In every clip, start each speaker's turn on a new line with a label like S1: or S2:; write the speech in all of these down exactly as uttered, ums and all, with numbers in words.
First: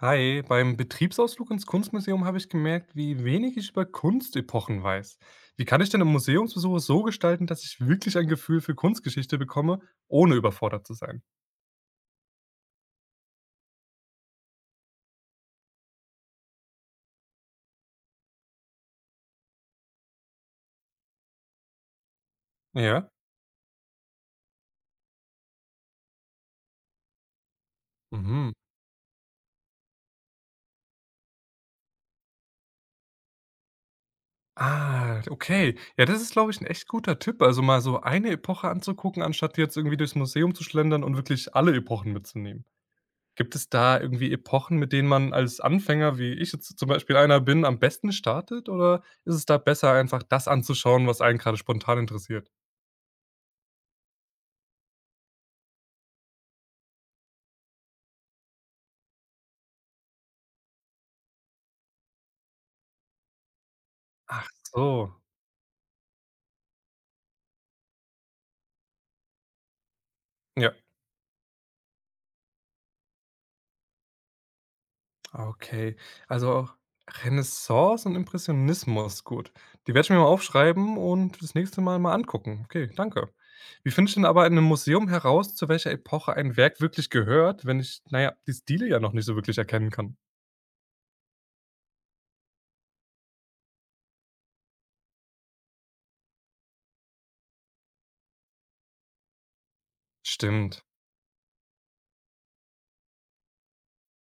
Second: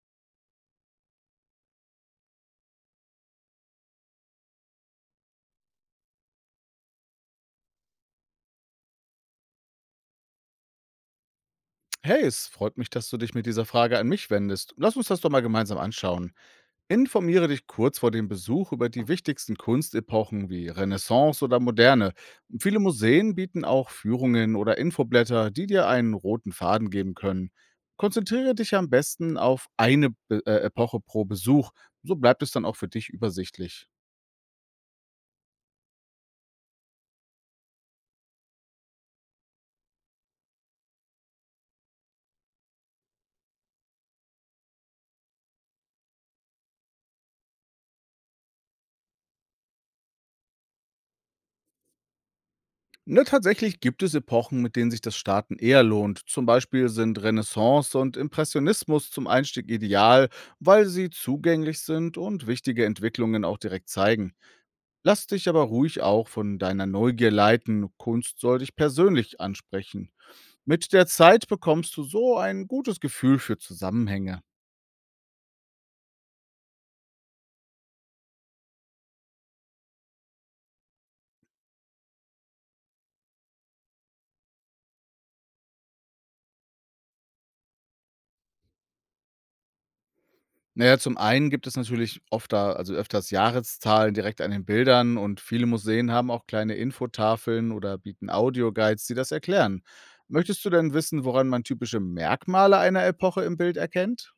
S1: Hi, beim Betriebsausflug ins Kunstmuseum habe ich gemerkt, wie wenig ich über Kunstepochen weiß. Wie kann ich denn einen Museumsbesuch so gestalten, dass ich wirklich ein Gefühl für Kunstgeschichte bekomme, ohne überfordert zu sein?
S2: Hey, es freut mich, dass du dich mit dieser Frage an mich wendest. Lass uns das doch mal gemeinsam anschauen. Informiere dich kurz vor dem Besuch über die wichtigsten Kunstepochen wie Renaissance oder Moderne. Viele
S1: Ja.
S2: Museen bieten auch Führungen oder Infoblätter, die dir einen roten Faden geben können.
S1: Mhm.
S2: Konzentriere dich am besten auf eine Be äh, Epoche pro Besuch. So bleibt es dann auch für dich übersichtlich.
S1: Ah, okay. Ja, das ist, glaube ich, ein echt guter Tipp. Also mal so eine Epoche anzugucken, anstatt jetzt irgendwie durchs Museum zu schlendern und wirklich alle Epochen mitzunehmen. Gibt es da irgendwie Epochen, mit denen man als Anfänger, wie ich jetzt zum Beispiel einer bin, am besten startet? Oder ist es da besser, einfach das anzuschauen, was einen gerade spontan interessiert?
S2: Na, tatsächlich gibt es Epochen, mit denen sich das Starten eher lohnt. Zum Beispiel sind Renaissance und Impressionismus zum Einstieg ideal, weil sie zugänglich sind und wichtige Entwicklungen auch direkt zeigen.
S1: Ach so,
S2: Lass dich aber ruhig auch von deiner Neugier leiten. Kunst soll dich persönlich ansprechen.
S1: ja,
S2: Mit der Zeit bekommst du so ein gutes Gefühl für Zusammenhänge.
S1: okay. Also auch Renaissance und Impressionismus, gut. Die werde ich mir mal aufschreiben und das nächste Mal mal angucken. Okay, danke. Wie finde ich denn aber in einem Museum heraus, zu welcher Epoche ein Werk wirklich gehört, wenn ich, naja, die Stile ja noch nicht so wirklich erkennen kann?
S2: Naja, zum einen gibt es natürlich oft da, also öfters, Jahreszahlen direkt an den Bildern, und viele Museen haben auch kleine Infotafeln oder bieten Audioguides, die das erklären. Möchtest du
S1: Stimmt.
S2: denn wissen, woran man typische Merkmale einer Epoche im Bild erkennt?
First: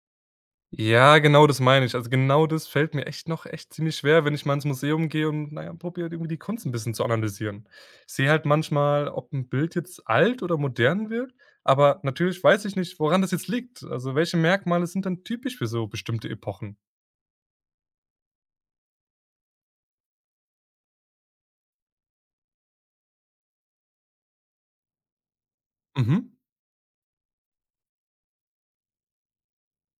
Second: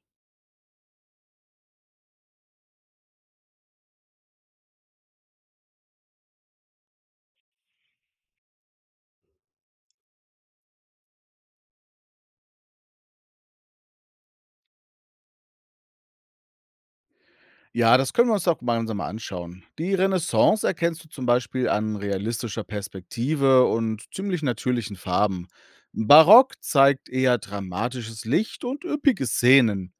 S1: Ja, genau das meine ich. Also, genau das fällt mir echt noch echt ziemlich schwer, wenn ich mal ins Museum gehe und, naja, probiere halt irgendwie die Kunst ein bisschen zu analysieren. Ich sehe halt manchmal, ob ein Bild jetzt alt oder modern wirkt, aber natürlich weiß ich nicht, woran das jetzt liegt. Also, welche Merkmale sind dann typisch für so bestimmte Epochen?
S2: Ja, das können wir uns doch gemeinsam mal anschauen. Die Renaissance erkennst du zum Beispiel an realistischer Perspektive und ziemlich natürlichen Farben.
S1: Mhm.
S2: Barock zeigt eher dramatisches Licht und üppige Szenen.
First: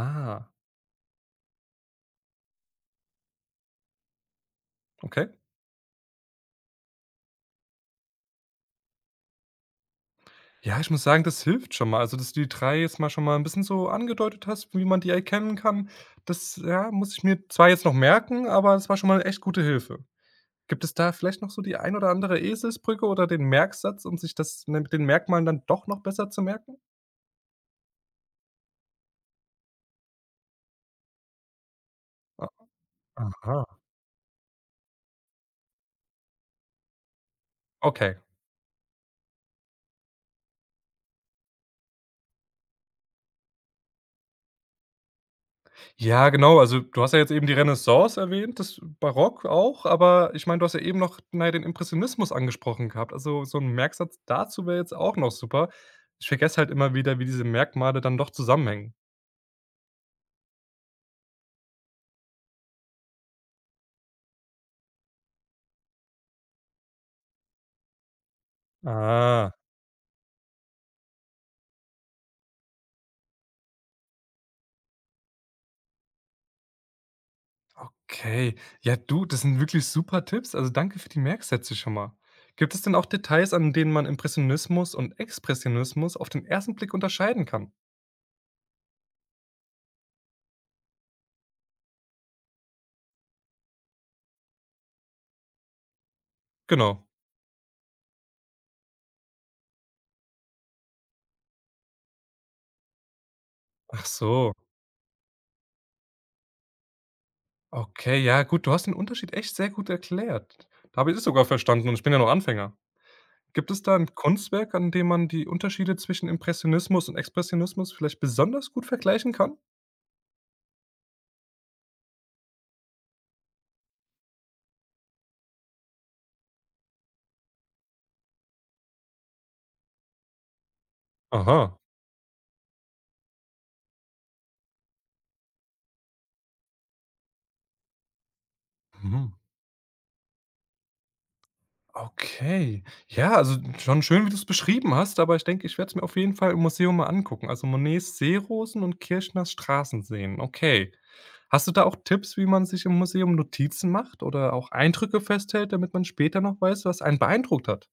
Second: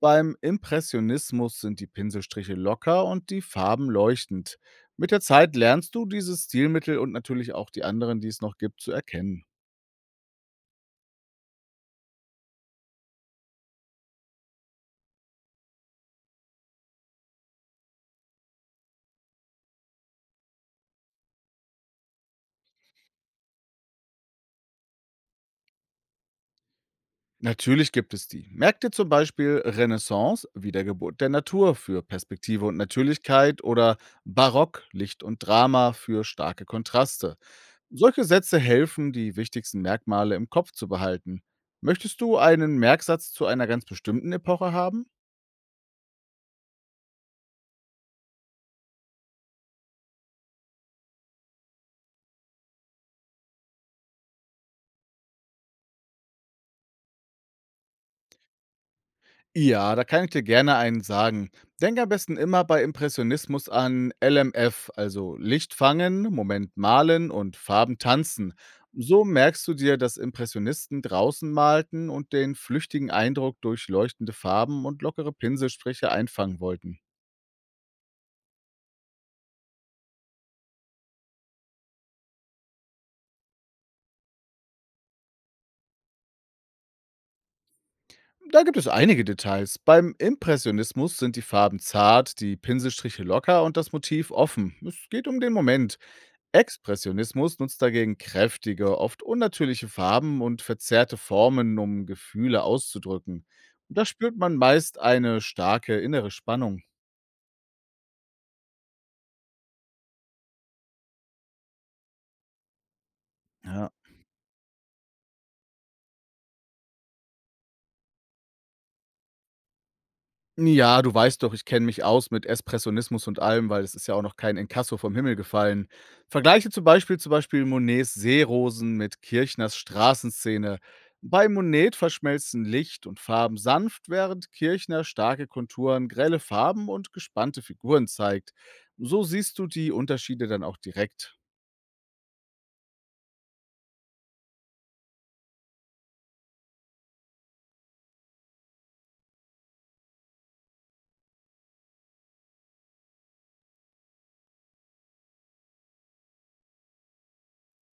S2: Beim Impressionismus sind die Pinselstriche locker und die Farben leuchtend. Mit der
S1: okay.
S2: Zeit lernst du dieses Stilmittel und natürlich auch die anderen, die es noch gibt, zu erkennen.
S1: Ja, ich muss sagen, das hilft schon mal. Also, dass du die drei jetzt mal schon mal ein bisschen so angedeutet hast, wie man die erkennen kann. Das, ja, muss ich mir zwar jetzt noch merken, aber es war schon mal 'ne echt gute Hilfe. Gibt es da vielleicht noch so die ein oder andere Eselsbrücke oder den Merksatz, um sich das, ne, mit den Merkmalen dann doch noch besser zu merken?
S2: Natürlich gibt es die. Merk dir zum Beispiel Renaissance, Wiedergeburt der Natur für
S1: A
S2: Perspektive und
S1: aha,
S2: Natürlichkeit, oder Barock, Licht und Drama für starke Kontraste.
S1: okay.
S2: Solche Sätze helfen, die wichtigsten Merkmale im Kopf zu behalten. Möchtest du einen Merksatz zu einer ganz bestimmten Epoche haben?
S1: Ja, genau, also du hast ja jetzt eben die Renaissance erwähnt, das Barock auch, aber ich meine, du hast ja eben noch, na ja, den Impressionismus angesprochen gehabt. Also, so 'n Merksatz dazu wäre jetzt auch noch super. Ich vergesse halt immer wieder, wie diese Merkmale dann doch zusammenhängen.
S2: Ja, da kann ich dir gerne einen sagen. Denk am besten immer bei Impressionismus an L M F, also Licht fangen, Moment malen und Farben tanzen. So
S1: Ah.
S2: merkst du dir, dass Impressionisten draußen malten und den flüchtigen Eindruck durch leuchtende Farben und lockere Pinselstriche einfangen wollten.
S1: Okay. Ja, du, das sind wirklich super Tipps. Also danke für die Merksätze schon mal. Gibt es denn auch Details, an denen man Impressionismus und Expressionismus auf den ersten Blick unterscheiden kann?
S2: Da gibt es einige Details. Beim Impressionismus sind die Farben zart, die Pinselstriche locker und das Motiv offen. Es geht um den Moment.
S1: Genau.
S2: Expressionismus nutzt dagegen kräftige, oft unnatürliche Farben und verzerrte Formen, um Gefühle auszudrücken. Und
S1: Ach
S2: da spürt
S1: so.
S2: man meist eine starke innere Spannung.
S1: Okay, ja, gut, du hast den Unterschied echt sehr gut erklärt. Da habe ich es sogar verstanden und ich bin ja noch Anfänger. Gibt es
S2: Ja,
S1: da ein Kunstwerk, an dem man die Unterschiede zwischen Impressionismus und Expressionismus vielleicht besonders gut vergleichen kann?
S2: Ja, du weißt doch, ich kenne mich aus mit Espressionismus und allem, weil es ist ja auch noch kein Inkasso vom Himmel gefallen. Vergleiche zum Beispiel zum Beispiel Monets Seerosen mit Kirchners Straßenszene. Bei
S1: Aha.
S2: Monet verschmelzen Licht und Farben sanft, während Kirchner starke Konturen, grelle Farben und gespannte Figuren zeigt. So
S1: Mhm.
S2: siehst du die Unterschiede dann auch direkt.
S1: Okay. Ja, also schon schön, wie du es beschrieben hast, aber ich denke, ich werde es mir auf jeden Fall im Museum mal angucken. Also Monets Seerosen und Kirchners Straßenseen. Okay. Hast du da auch Tipps, wie man sich im Museum Notizen macht oder auch Eindrücke festhält, damit man später noch weiß, was einen beeindruckt hat?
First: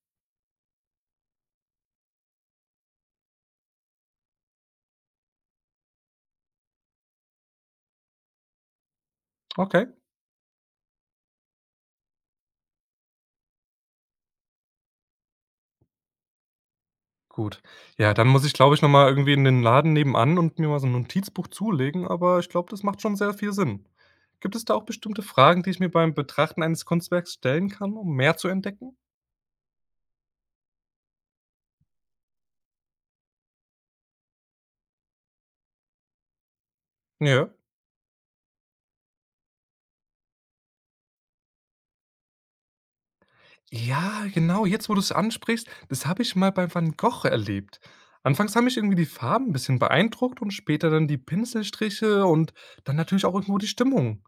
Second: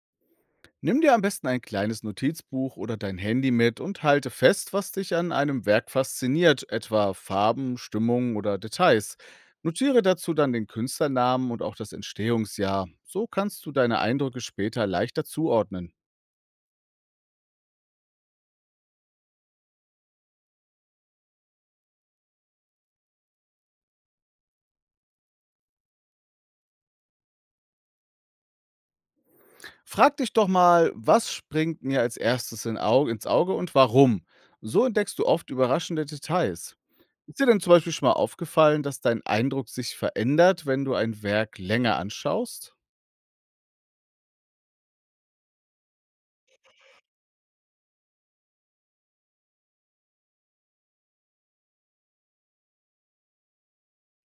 S2: Nimm dir am besten ein kleines Notizbuch oder dein Handy mit und halte fest, was dich an einem Werk fasziniert, etwa Farben, Stimmung oder Details.
S1: Okay,
S2: Notiere dazu dann den Künstlernamen und auch das Entstehungsjahr. So kannst du deine Eindrücke später leichter zuordnen.
S1: gut. Ja, dann muss ich, glaube ich, noch mal irgendwie in den Laden nebenan und mir mal so ein Notizbuch zulegen, aber ich glaube, das macht schon sehr viel Sinn. Gibt es da auch bestimmte Fragen, die ich mir beim Betrachten eines Kunstwerks stellen kann, um mehr zu entdecken?
S2: Frag dich doch mal, was springt mir als erstes in Au- ins Auge und warum? So entdeckst du oft überraschende Details. Ist dir
S1: Ja.
S2: denn zum Beispiel schon mal aufgefallen, dass dein Eindruck sich verändert, wenn du ein Werk länger anschaust?
S1: Ja, genau, jetzt, wo du es ansprichst, das habe ich mal bei Van Gogh erlebt. Anfangs haben mich irgendwie die Farben ein bisschen beeindruckt und später dann die Pinselstriche und dann natürlich auch irgendwo die Stimmung.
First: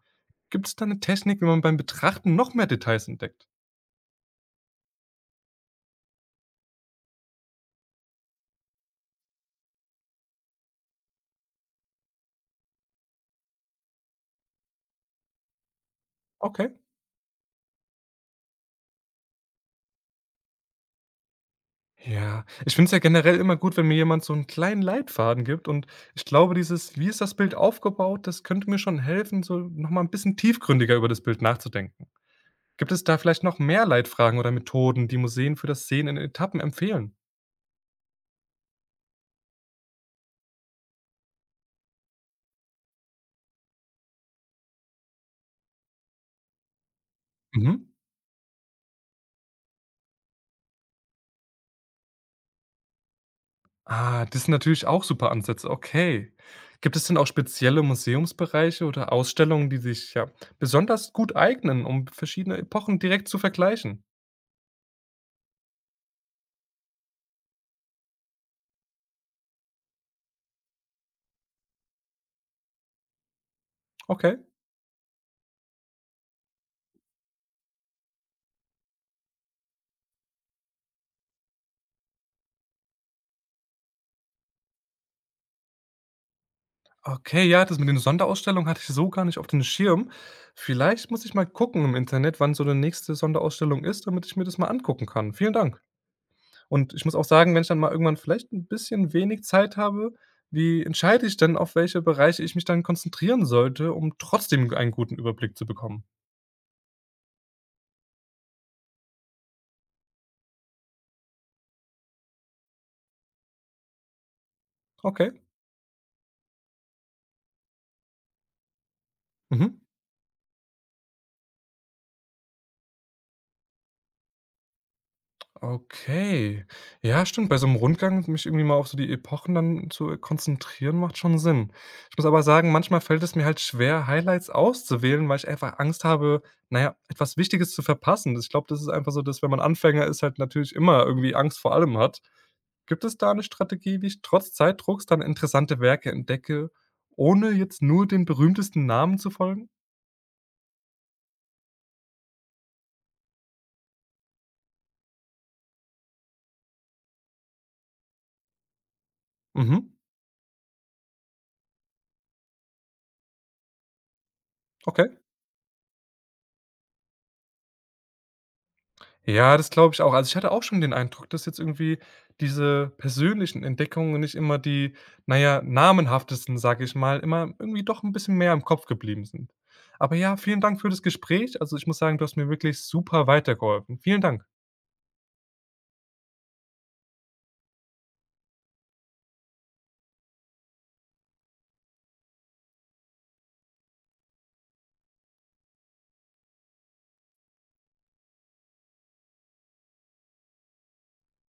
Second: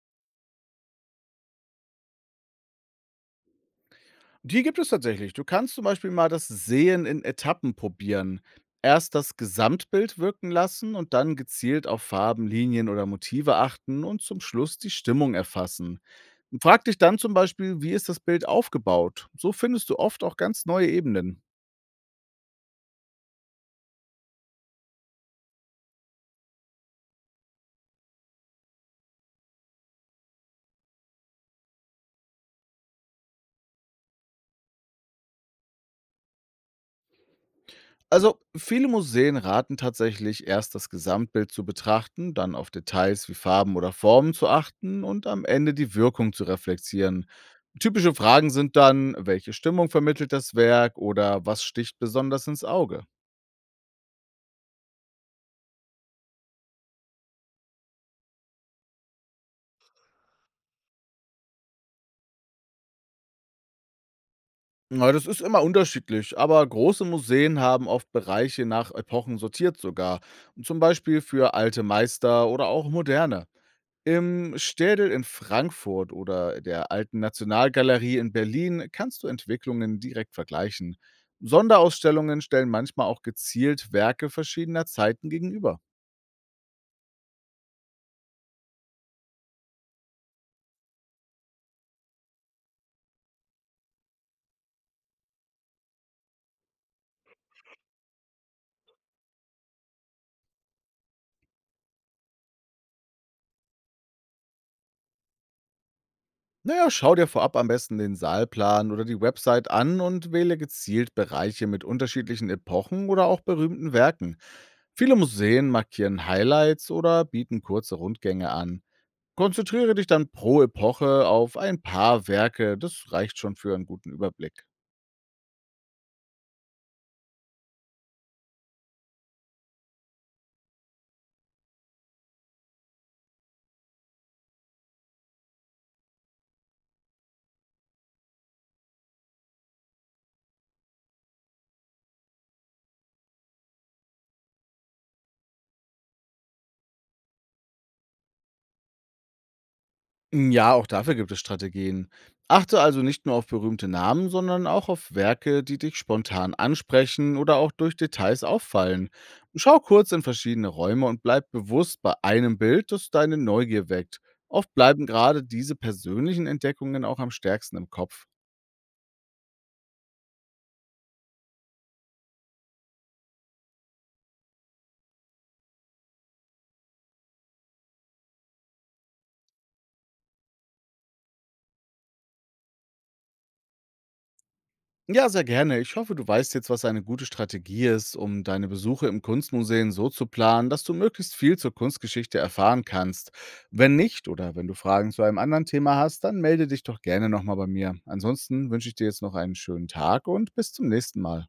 S1: Gibt es da eine Technik, wie man beim Betrachten noch mehr Details entdeckt?
S2: Die gibt es tatsächlich. Du kannst zum Beispiel mal das Sehen in Etappen probieren. Erst das Gesamtbild wirken lassen und dann gezielt auf Farben, Linien oder Motive achten und zum Schluss die Stimmung erfassen.
S1: Okay.
S2: Frag dich dann zum Beispiel, wie ist das Bild aufgebaut? So findest du oft auch ganz neue Ebenen.
S1: Ja, ich finde es ja generell immer gut, wenn mir jemand so einen kleinen Leitfaden gibt, und ich glaube, dieses „Wie ist das Bild aufgebaut?“ das könnte mir schon helfen, so noch mal 'n bisschen tiefgründiger über das Bild nachzudenken. Gibt es da vielleicht noch mehr Leitfragen oder Methoden, die Museen für das Sehen in Etappen empfehlen?
S2: Also, viele Museen raten tatsächlich, erst das Gesamtbild zu betrachten, dann auf Details wie Farben oder Formen zu achten und am Ende die Wirkung zu reflektieren.
S1: Mhm.
S2: Typische Fragen sind dann, welche Stimmung vermittelt das Werk oder was sticht besonders ins Auge?
S1: Ah, das sind natürlich auch super Ansätze, okay. Gibt es denn auch spezielle Museumsbereiche oder Ausstellungen, die sich, ja, besonders gut eignen, um verschiedene Epochen direkt zu vergleichen?
S2: Na, das ist immer unterschiedlich, aber große Museen haben oft Bereiche nach Epochen sortiert sogar, zum Beispiel für alte Meister oder auch moderne.
S1: Okay.
S2: Im Städel in Frankfurt oder der Alten Nationalgalerie in Berlin kannst du Entwicklungen direkt vergleichen. Sonderausstellungen stellen manchmal auch gezielt Werke verschiedener Zeiten gegenüber.
S1: Okay, ja, das mit den Sonderausstellungen hatte ich so gar nicht auf den Schirm. Vielleicht muss ich mal gucken im Internet, wann so eine nächste Sonderausstellung ist, damit ich mir das mal angucken kann. Vielen Dank. Und ich muss auch sagen, wenn ich dann mal irgendwann vielleicht ein bisschen wenig Zeit habe, wie entscheide ich denn, auf welche Bereiche ich mich dann konzentrieren sollte, um trotzdem einen guten Überblick zu bekommen?
S2: Naja, schau dir vorab am besten den Saalplan oder die Website an und wähle gezielt Bereiche mit unterschiedlichen Epochen oder auch berühmten Werken. Viele
S1: Okay.
S2: Museen markieren Highlights oder bieten kurze Rundgänge an.
S1: Mhm.
S2: Konzentriere dich dann pro Epoche auf ein paar Werke, das reicht schon für einen guten Überblick.
S1: Okay. Ja, stimmt, bei so einem Rundgang mich irgendwie mal auf so die Epochen dann zu konzentrieren, macht schon Sinn. Ich muss aber sagen, manchmal fällt es mir halt schwer, Highlights auszuwählen, weil ich einfach Angst habe, naja, etwas Wichtiges zu verpassen. Ich glaube, das ist einfach so, dass wenn man Anfänger ist, halt natürlich immer irgendwie Angst vor allem hat. Gibt es da eine Strategie, wie ich trotz Zeitdrucks dann interessante Werke entdecke, ohne jetzt nur den berühmtesten Namen zu folgen?
S2: Hm, Ja, auch dafür gibt es Strategien. Achte also nicht nur auf berühmte Namen, sondern auch auf Werke, die dich spontan ansprechen oder auch durch Details auffallen. Schau
S1: Mhm,
S2: kurz in verschiedene Räume und bleib bewusst bei einem Bild, das deine Neugier weckt. Oft bleiben
S1: okay.
S2: gerade diese persönlichen Entdeckungen auch am stärksten im Kopf.
S1: Ja, das glaube ich auch. Also, ich hatte auch schon den Eindruck, dass jetzt irgendwie diese persönlichen Entdeckungen nicht immer die, naja, namenhaftesten, sage ich mal, immer irgendwie doch ein bisschen mehr im Kopf geblieben sind. Aber ja, vielen Dank für das Gespräch. Also, ich muss sagen, du hast mir wirklich super weitergeholfen. Vielen Dank.
S2: Ja, sehr gerne. Ich hoffe, du weißt jetzt, was eine gute Strategie ist, um deine Besuche im Kunstmuseum so zu planen, dass du möglichst viel zur Kunstgeschichte erfahren kannst. Wenn nicht, oder wenn du Fragen zu einem anderen Thema hast, dann melde dich doch gerne nochmal bei mir. Ansonsten wünsche ich dir jetzt noch einen schönen Tag und bis zum nächsten Mal.